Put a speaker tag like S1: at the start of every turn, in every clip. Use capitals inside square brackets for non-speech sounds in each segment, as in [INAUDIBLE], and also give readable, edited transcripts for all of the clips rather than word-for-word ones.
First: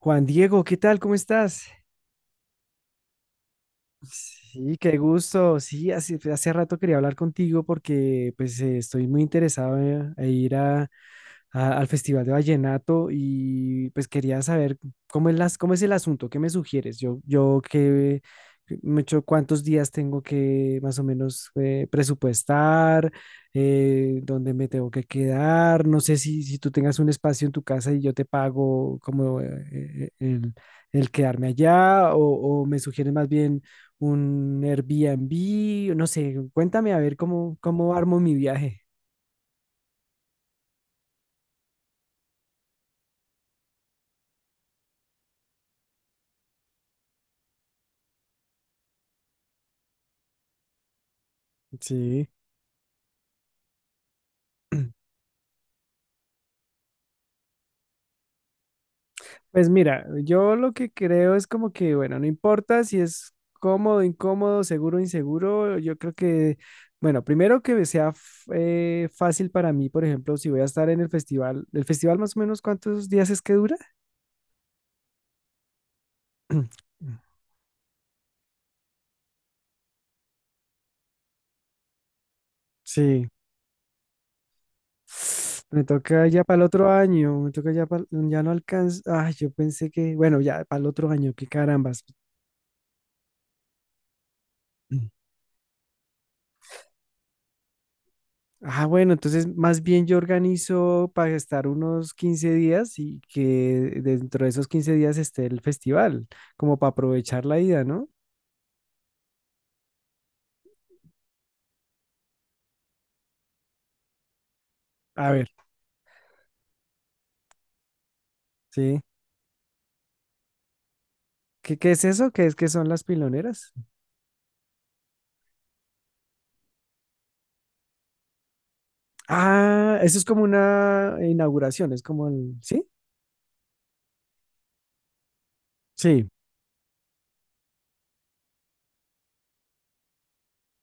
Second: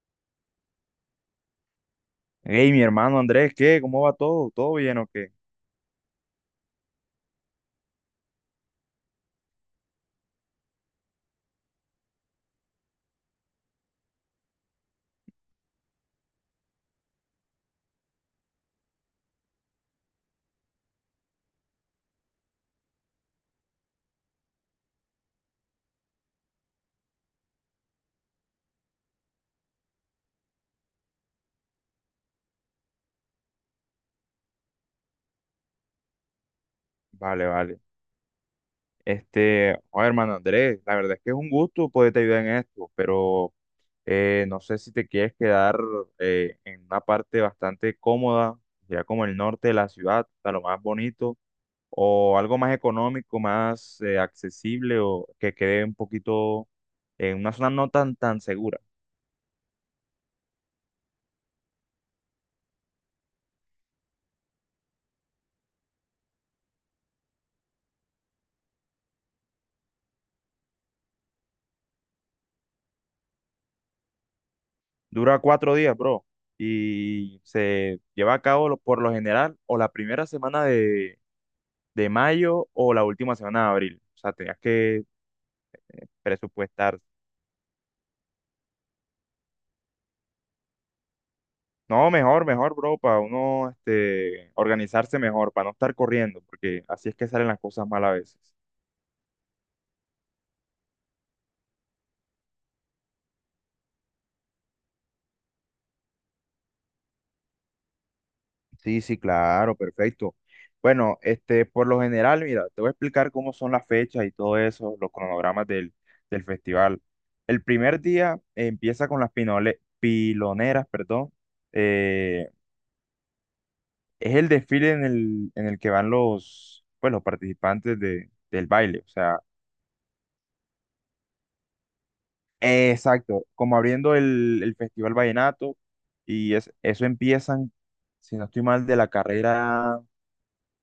S1: Juan Diego, ¿qué tal? ¿Cómo estás?
S2: Hey, mi hermano Andrés, ¿qué? ¿Cómo va todo? ¿Todo
S1: Sí, qué
S2: bien o qué?
S1: gusto. Sí, hace rato quería hablar contigo porque pues estoy muy interesado en ir al Festival de Vallenato y pues quería saber cómo es el asunto, qué me sugieres. Cuántos días tengo que más o menos presupuestar, dónde me tengo que quedar. No sé si tú tengas un espacio en tu casa y yo te pago como el quedarme allá o me sugieres más bien un Airbnb, no sé, cuéntame a ver
S2: Vale,
S1: cómo,
S2: vale.
S1: cómo armo mi viaje.
S2: Oye, hermano Andrés, la verdad es que es un gusto poderte ayudar en esto, pero no sé si te quieres quedar en una parte bastante cómoda, ya como el norte de la ciudad, hasta lo más bonito,
S1: Sí.
S2: o algo más económico, más accesible,
S1: [CLEARS THROAT]
S2: o que quede un poquito en una zona no tan, tan segura.
S1: Pues mira, yo lo que creo es como que, bueno, no importa si es cómodo, incómodo, seguro, inseguro, yo creo que, bueno, primero que sea fácil para mí, por ejemplo, si voy a estar en ¿el festival más o menos cuántos días es que dura?
S2: Dura 4 días, bro,
S1: [CLEARS THROAT]
S2: y se lleva a cabo por lo general o la primera semana de mayo o la
S1: Sí,
S2: última semana de abril. O sea, tenías que
S1: me toca ya para el otro
S2: presupuestar.
S1: año, me toca ya para, ya no alcanza, ay, yo pensé que, bueno, ya para el otro año, qué carambas.
S2: No, mejor, mejor, bro, para uno organizarse
S1: [CLEARS THROAT]
S2: mejor, para no estar corriendo, porque así es que salen las cosas mal a veces.
S1: Ah, bueno, entonces más bien yo organizo para estar unos 15 días y que dentro de esos 15 días esté el festival, como para aprovechar la ida, ¿no?
S2: Sí, sí, claro, perfecto. Bueno, por lo general, mira, te voy a explicar cómo son las fechas y todo eso, los
S1: A ver,
S2: cronogramas del festival. El primer día
S1: sí.
S2: empieza con las piloneras, perdón.
S1: ¿Qué es eso? ¿Qué es que son las piloneras?
S2: Es el desfile en el que van los, pues, los participantes del baile, o sea,
S1: Ah, eso es como una inauguración, es como el... ¿Sí?
S2: exacto, como abriendo el Festival Vallenato,
S1: Sí.
S2: y es, eso empiezan, si no estoy mal,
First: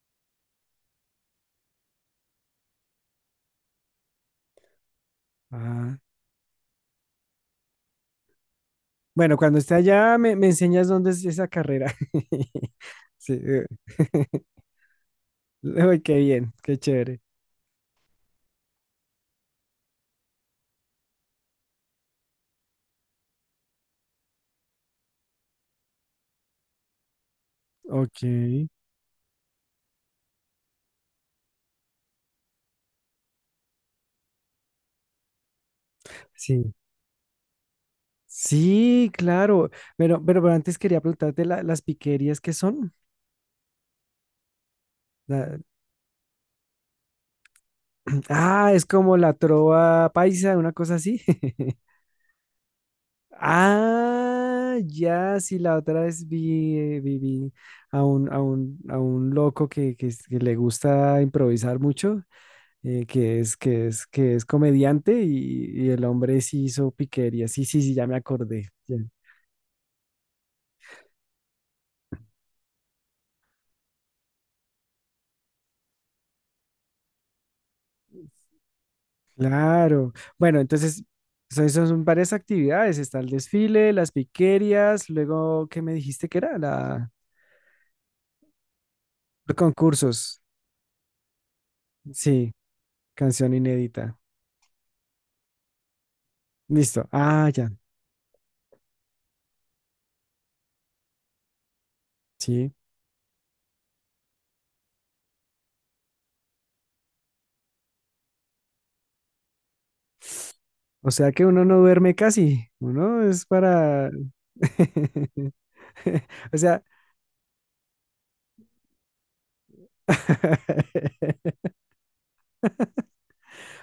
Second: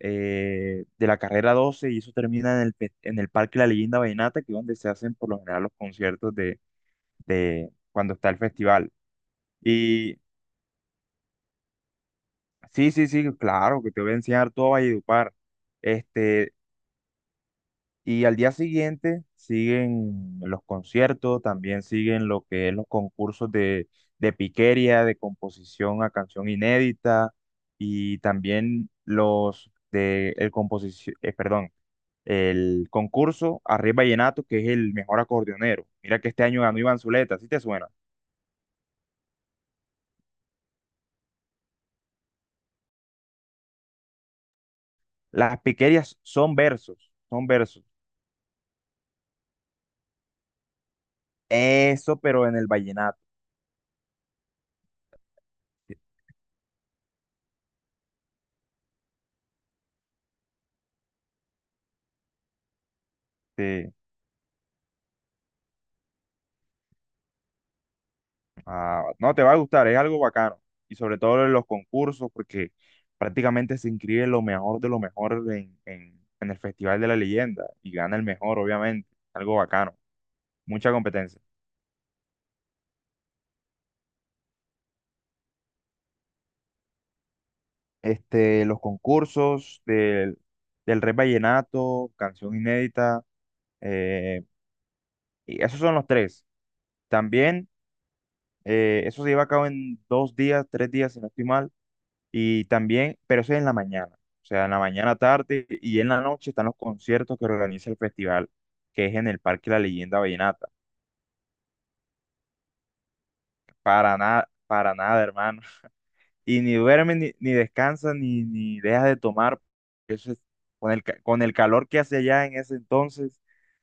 S2: de la carrera 12 y eso termina en el, en el Parque La Leyenda Vallenata, que es donde se hacen por lo general los
S1: Ah,
S2: conciertos de cuando está el festival.
S1: bueno, cuando esté allá
S2: Y
S1: me, me enseñas dónde es esa carrera. [LAUGHS]
S2: sí, sí, sí,
S1: Sí.
S2: claro, que te voy a enseñar
S1: [LAUGHS]
S2: todo Valledupar.
S1: Uy, qué bien,
S2: Este,
S1: qué chévere.
S2: Y al día siguiente siguen los conciertos, también siguen lo que es los concursos de piquería, de composición a canción inédita y
S1: Ok.
S2: también los de el composición, perdón, el concurso Arriba Vallenato, que es el mejor acordeonero. Mira que este año
S1: Sí.
S2: ganó Iván Zuleta, ¿sí te suena?
S1: Sí, claro. Pero antes quería preguntarte las piquerías que son. La-
S2: Las piquerías son versos, son versos.
S1: [CLEARS THROAT] Ah, es como la trova paisa, una cosa así. [LAUGHS]
S2: Eso, pero en el vallenato.
S1: Ah, ya, sí, la otra vez vi a un loco que le gusta improvisar mucho, eh, que es, que
S2: Este,
S1: es, que es comediante y el hombre sí hizo piquerías. Sí, sí, sí, ya me acordé.
S2: Ah, no, te va a gustar, es algo bacano. Y sobre todo en los concursos, porque prácticamente se inscribe lo mejor de lo mejor en el Festival de la Leyenda y gana el mejor, obviamente. Algo bacano,
S1: Claro. Bueno,
S2: mucha
S1: entonces,
S2: competencia.
S1: eso son varias actividades. Está el desfile, las piquerías, luego, ¿qué me dijiste que era? La...
S2: Los
S1: Los
S2: concursos
S1: concursos.
S2: del Rey Vallenato,
S1: Sí,
S2: canción inédita,
S1: canción inédita.
S2: eh, y esos son los tres.
S1: Listo. Ah, ya.
S2: También, eso se lleva a cabo en 2 días, 3 días, si no estoy mal. Y
S1: Sí.
S2: también, pero eso es en la mañana, o sea, en la mañana, tarde y en la noche están los conciertos que organiza el festival, que es en el Parque La Leyenda Vallenata.
S1: O sea que uno no duerme casi.
S2: Para nada,
S1: [LAUGHS]
S2: hermano. [LAUGHS]
S1: O
S2: Y ni
S1: sea...
S2: duermes, ni, ni descansas, ni, ni dejas de tomar. Eso es- con el, con el
S1: [LAUGHS]
S2: calor que hace allá en ese entonces,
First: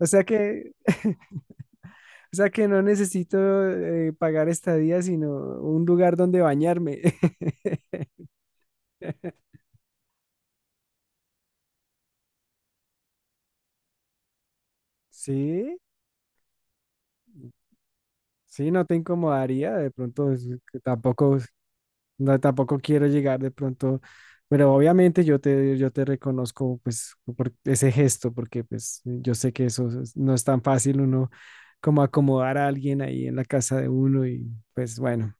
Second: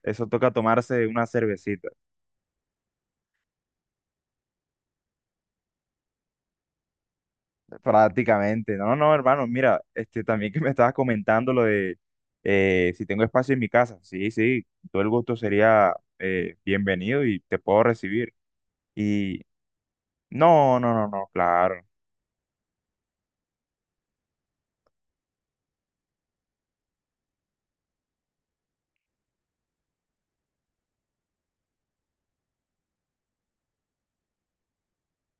S1: O sea
S2: eso toca
S1: que...
S2: tomarse
S1: [LAUGHS]
S2: una cervecita.
S1: O sea que no necesito pagar estadía, sino un lugar donde bañarme. [LAUGHS]
S2: Prácticamente. No, no, hermano, mira, también que me estabas comentando lo de si tengo espacio en mi casa. Sí, sí, todo el gusto
S1: Sí.
S2: sería bienvenido y te puedo recibir.
S1: Sí, no te
S2: Y
S1: incomodaría, de pronto es que
S2: no, no, no, no,
S1: tampoco,
S2: claro.
S1: no, tampoco quiero llegar de pronto, pero obviamente yo te reconozco pues por ese gesto, porque pues yo sé que eso no es tan fácil uno como acomodar a alguien ahí en la casa de uno y pues bueno,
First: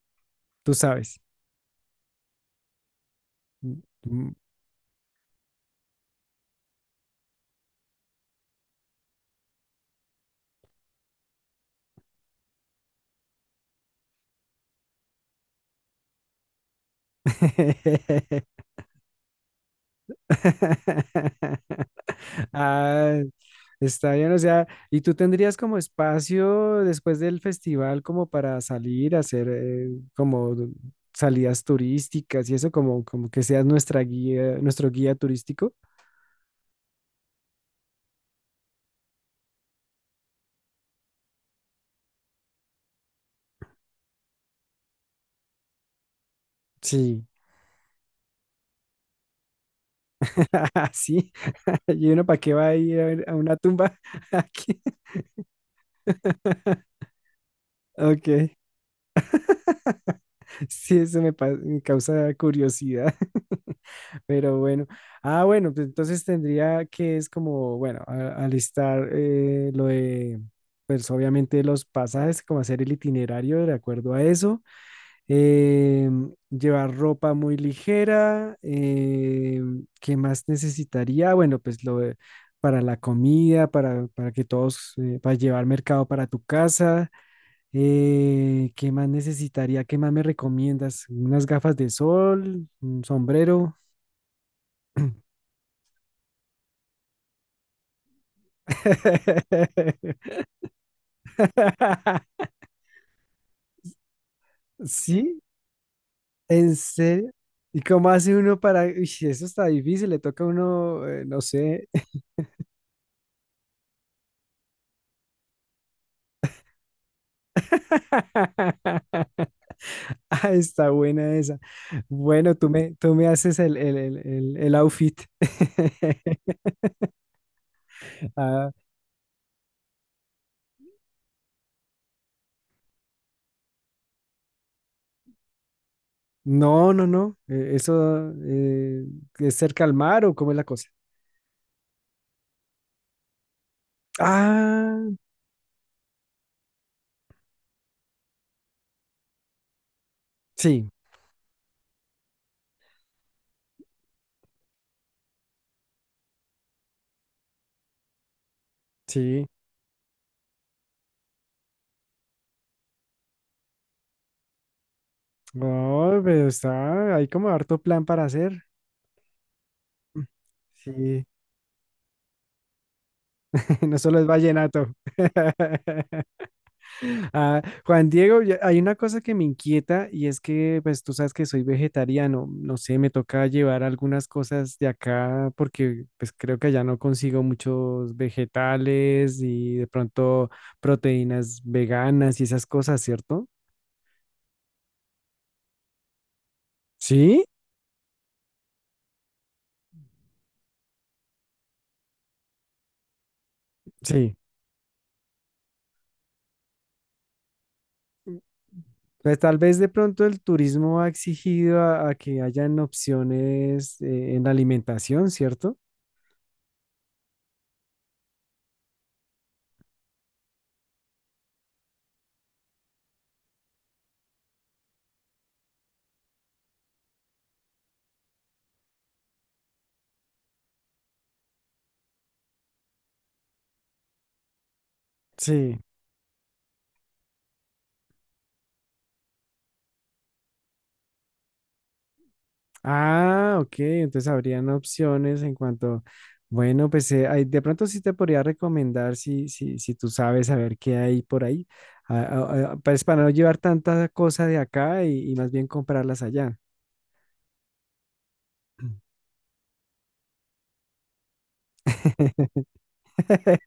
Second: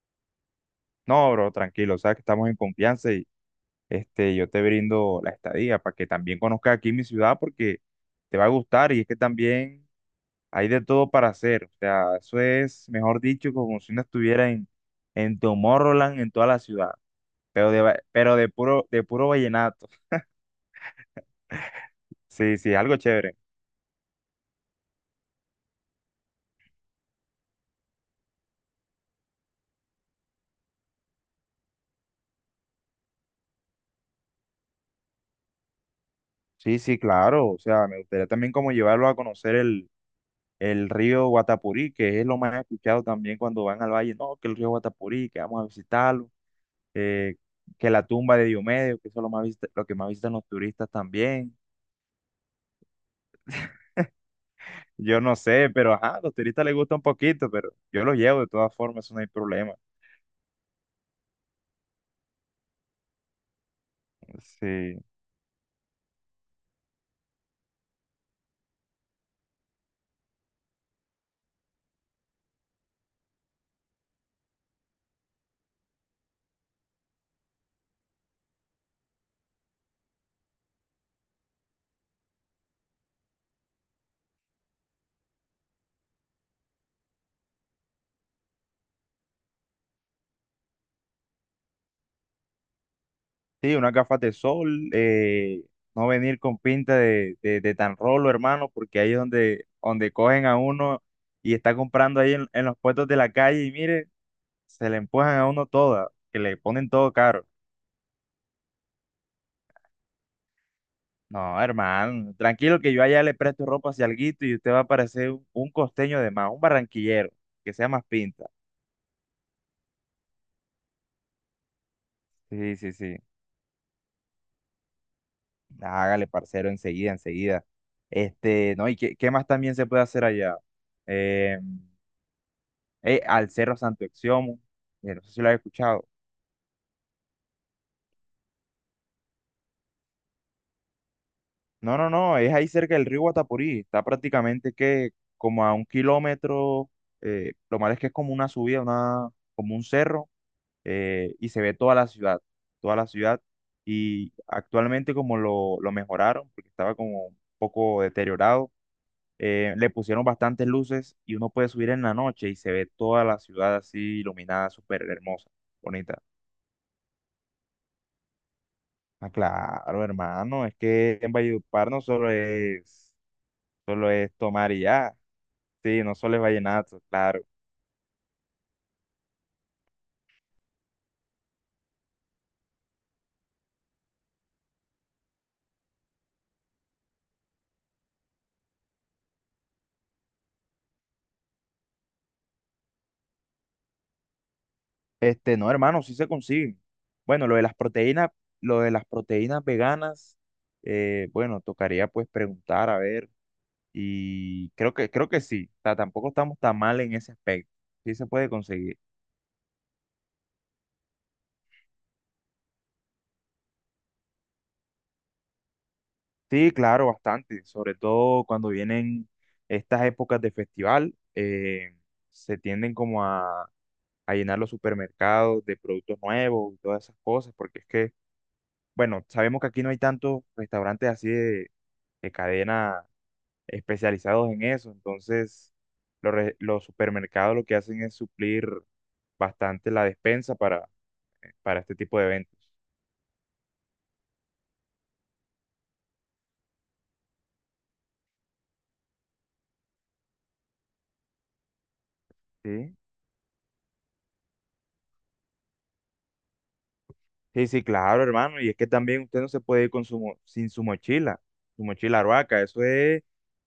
S1: tú sabes.
S2: No, bro, tranquilo, sabes que estamos en confianza y
S1: Mm, mm.
S2: yo te brindo la estadía para que también conozcas aquí mi ciudad porque te va a gustar y es que también hay de todo para hacer. O sea, eso es, mejor dicho, como si uno estuviera en Tomorrowland, en toda la ciudad. Pero de, pero
S1: [LAUGHS]
S2: de puro vallenato.
S1: [LAUGHS]
S2: Sí, sí, algo
S1: Ah,
S2: chévere.
S1: está bien, o sea, ¿y tú tendrías como espacio después del festival como para salir a hacer como salidas turísticas y eso como que seas nuestra guía, nuestro guía turístico?
S2: Sí, sí, claro. O sea, me gustaría también como llevarlo a conocer el río Guatapurí, que es lo más escuchado también cuando van al valle. No, que el río Guatapurí, que vamos a visitarlo.
S1: Sí.
S2: eh, que la tumba de Diomedes, que eso es lo más lo que más visitan los turistas
S1: [LAUGHS] Sí,
S2: también.
S1: [LAUGHS] y uno para qué va a ir a ver a una tumba [LAUGHS] aquí.
S2: Yo no sé, pero ajá, a los turistas les gusta un poquito, pero yo los
S1: Ok,
S2: llevo de todas formas, eso no hay problema.
S1: sí, me causa curiosidad. Pero bueno,
S2: Sí.
S1: ah, bueno, pues entonces tendría que es como, bueno, alistar pues obviamente los pasajes, como hacer el itinerario de acuerdo a eso, llevar ropa muy ligera, ¿qué más necesitaría? Bueno, pues para la comida, para que todos, para llevar mercado para tu casa, ¿qué más necesitaría? ¿Qué más me recomiendas? ¿Unas gafas de sol? ¿Un sombrero?
S2: Sí, unas gafas de sol,
S1: [CLEARS THROAT]
S2: no venir con pinta de tan rolo, hermano, porque ahí es donde, donde
S1: [LAUGHS]
S2: cogen a uno y está comprando ahí en los puestos de la calle y mire, se le empujan
S1: ¿Sí?
S2: a uno toda, que le
S1: ¿En
S2: ponen todo
S1: serio?
S2: caro.
S1: ¿Y cómo hace uno para...? Uy, sí, eso está difícil, le toca a uno, no
S2: No,
S1: sé.
S2: hermano, tranquilo que yo allá le presto ropa si alguito y usted va a parecer un costeño de más, un barranquillero, que sea más pinta.
S1: [LAUGHS] Ah, está buena esa. Bueno, tú
S2: Sí, sí,
S1: me, tú
S2: sí.
S1: me haces el outfit.
S2: Hágale,
S1: [LAUGHS]
S2: parcero, enseguida, enseguida.
S1: Ah,
S2: No, ¿y qué, qué más también se puede hacer allá? Em, al Cerro Santo Exiomo. No sé si lo has escuchado.
S1: no, no, no. Eso es cerca al mar o cómo es la cosa.
S2: No, no, no, es ahí cerca del río Guatapurí. Está prácticamente
S1: Ah,
S2: que como a 1 kilómetro. Lo malo es que es como una subida, una, como un cerro,
S1: sí,
S2: y se ve toda la ciudad, toda la ciudad. Y actualmente como lo mejoraron, porque estaba como un poco deteriorado,
S1: sí.
S2: le pusieron bastantes luces y uno puede subir en la noche y se ve toda la ciudad así iluminada, súper hermosa,
S1: No,
S2: bonita.
S1: pero está, hay como harto plan para hacer.
S2: Ah, claro, hermano, es que
S1: Sí.
S2: en Valledupar no solo es,
S1: [LAUGHS] No
S2: solo
S1: solo es
S2: es tomar y
S1: vallenato.
S2: ya, sí, no
S1: [LAUGHS]
S2: solo es vallenato, claro.
S1: Ah, Juan Diego, hay una cosa que me inquieta y es que, pues tú sabes que soy vegetariano. No sé, me toca llevar algunas cosas de acá porque, pues creo que allá no consigo muchos vegetales y de pronto proteínas veganas y esas cosas, ¿cierto?
S2: No, hermano, sí se consiguen.
S1: Sí,
S2: Bueno, lo de las proteínas, lo de las proteínas veganas, bueno, tocaría pues preguntar, a ver,
S1: sí.
S2: y creo que sí, o sea, tampoco estamos tan mal en ese aspecto, sí se puede conseguir.
S1: Pues tal vez de pronto el turismo ha exigido a que hayan opciones en la alimentación, ¿cierto?
S2: Sí, claro, bastante, sobre todo cuando vienen estas épocas de festival, se tienden como a llenar los supermercados de productos nuevos y todas esas cosas, porque es que, bueno, sabemos que aquí no hay tantos restaurantes así de cadena especializados en eso, entonces
S1: Sí.
S2: los, los supermercados lo que hacen es suplir bastante la despensa para este tipo de eventos.
S1: Ah, ok, entonces habrían opciones en cuanto, bueno, pues ahí de pronto sí te podría recomendar si tú sabes a ver qué hay por ahí,
S2: Sí,
S1: pues para no llevar tanta cosa de acá y más bien comprarlas allá.
S2: sí, sí, claro, hermano, y es que también usted no se puede ir con su, sin su mochila, su mochila arhuaca,
S1: [LAUGHS]
S2: eso es...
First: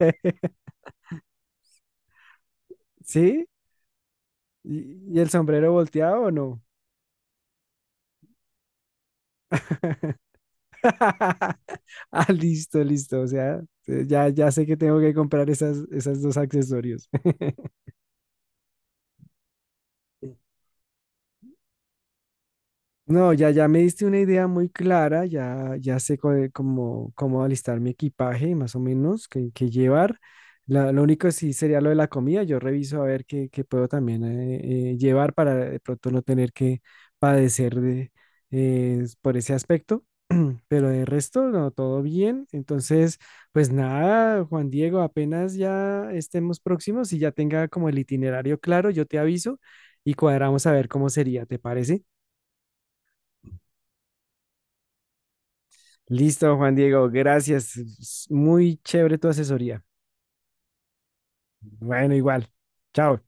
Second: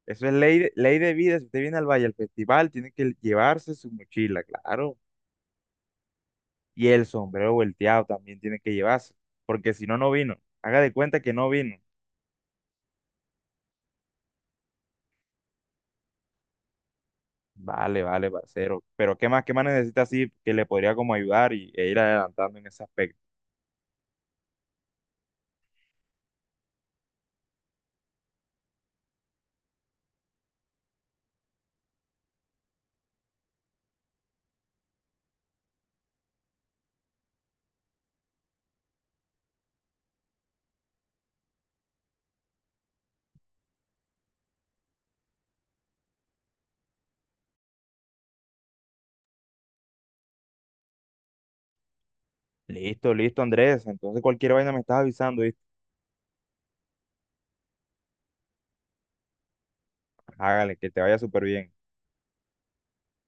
S2: Eso es ley de vida. Si usted viene al Valle al festival, tiene que
S1: ¿Sí?
S2: llevarse su mochila, claro.
S1: Y el sombrero volteado o no?
S2: Y el sombrero volteado también tiene que llevarse, porque si no, no vino. Haga de cuenta que no
S1: [LAUGHS]
S2: vino.
S1: Ah, listo, listo, o sea, ya, ya sé que tengo que comprar esas dos accesorios. [LAUGHS]
S2: Vale, vale, parcero. Pero qué más necesita así que le podría como ayudar y, e ir adelantando en ese aspecto?
S1: No, ya, ya me diste una idea muy clara, ya, ya sé cómo alistar mi equipaje, más o menos, qué llevar. Lo único sí sería lo de la comida, yo reviso a ver qué puedo también llevar para de pronto no tener que padecer por ese aspecto, [CLEARS THROAT] pero de resto, no, todo bien. Entonces, pues nada, Juan Diego, apenas ya estemos próximos y ya tenga como el itinerario claro, yo te aviso y cuadramos a ver cómo sería, ¿te parece?
S2: Listo, listo, Andrés. Entonces cualquier vaina me estás avisando, ¿viste?
S1: Listo, Juan Diego, gracias. Es muy chévere tu asesoría.
S2: Hágale, que te vaya súper bien.
S1: Bueno, igual. Chao.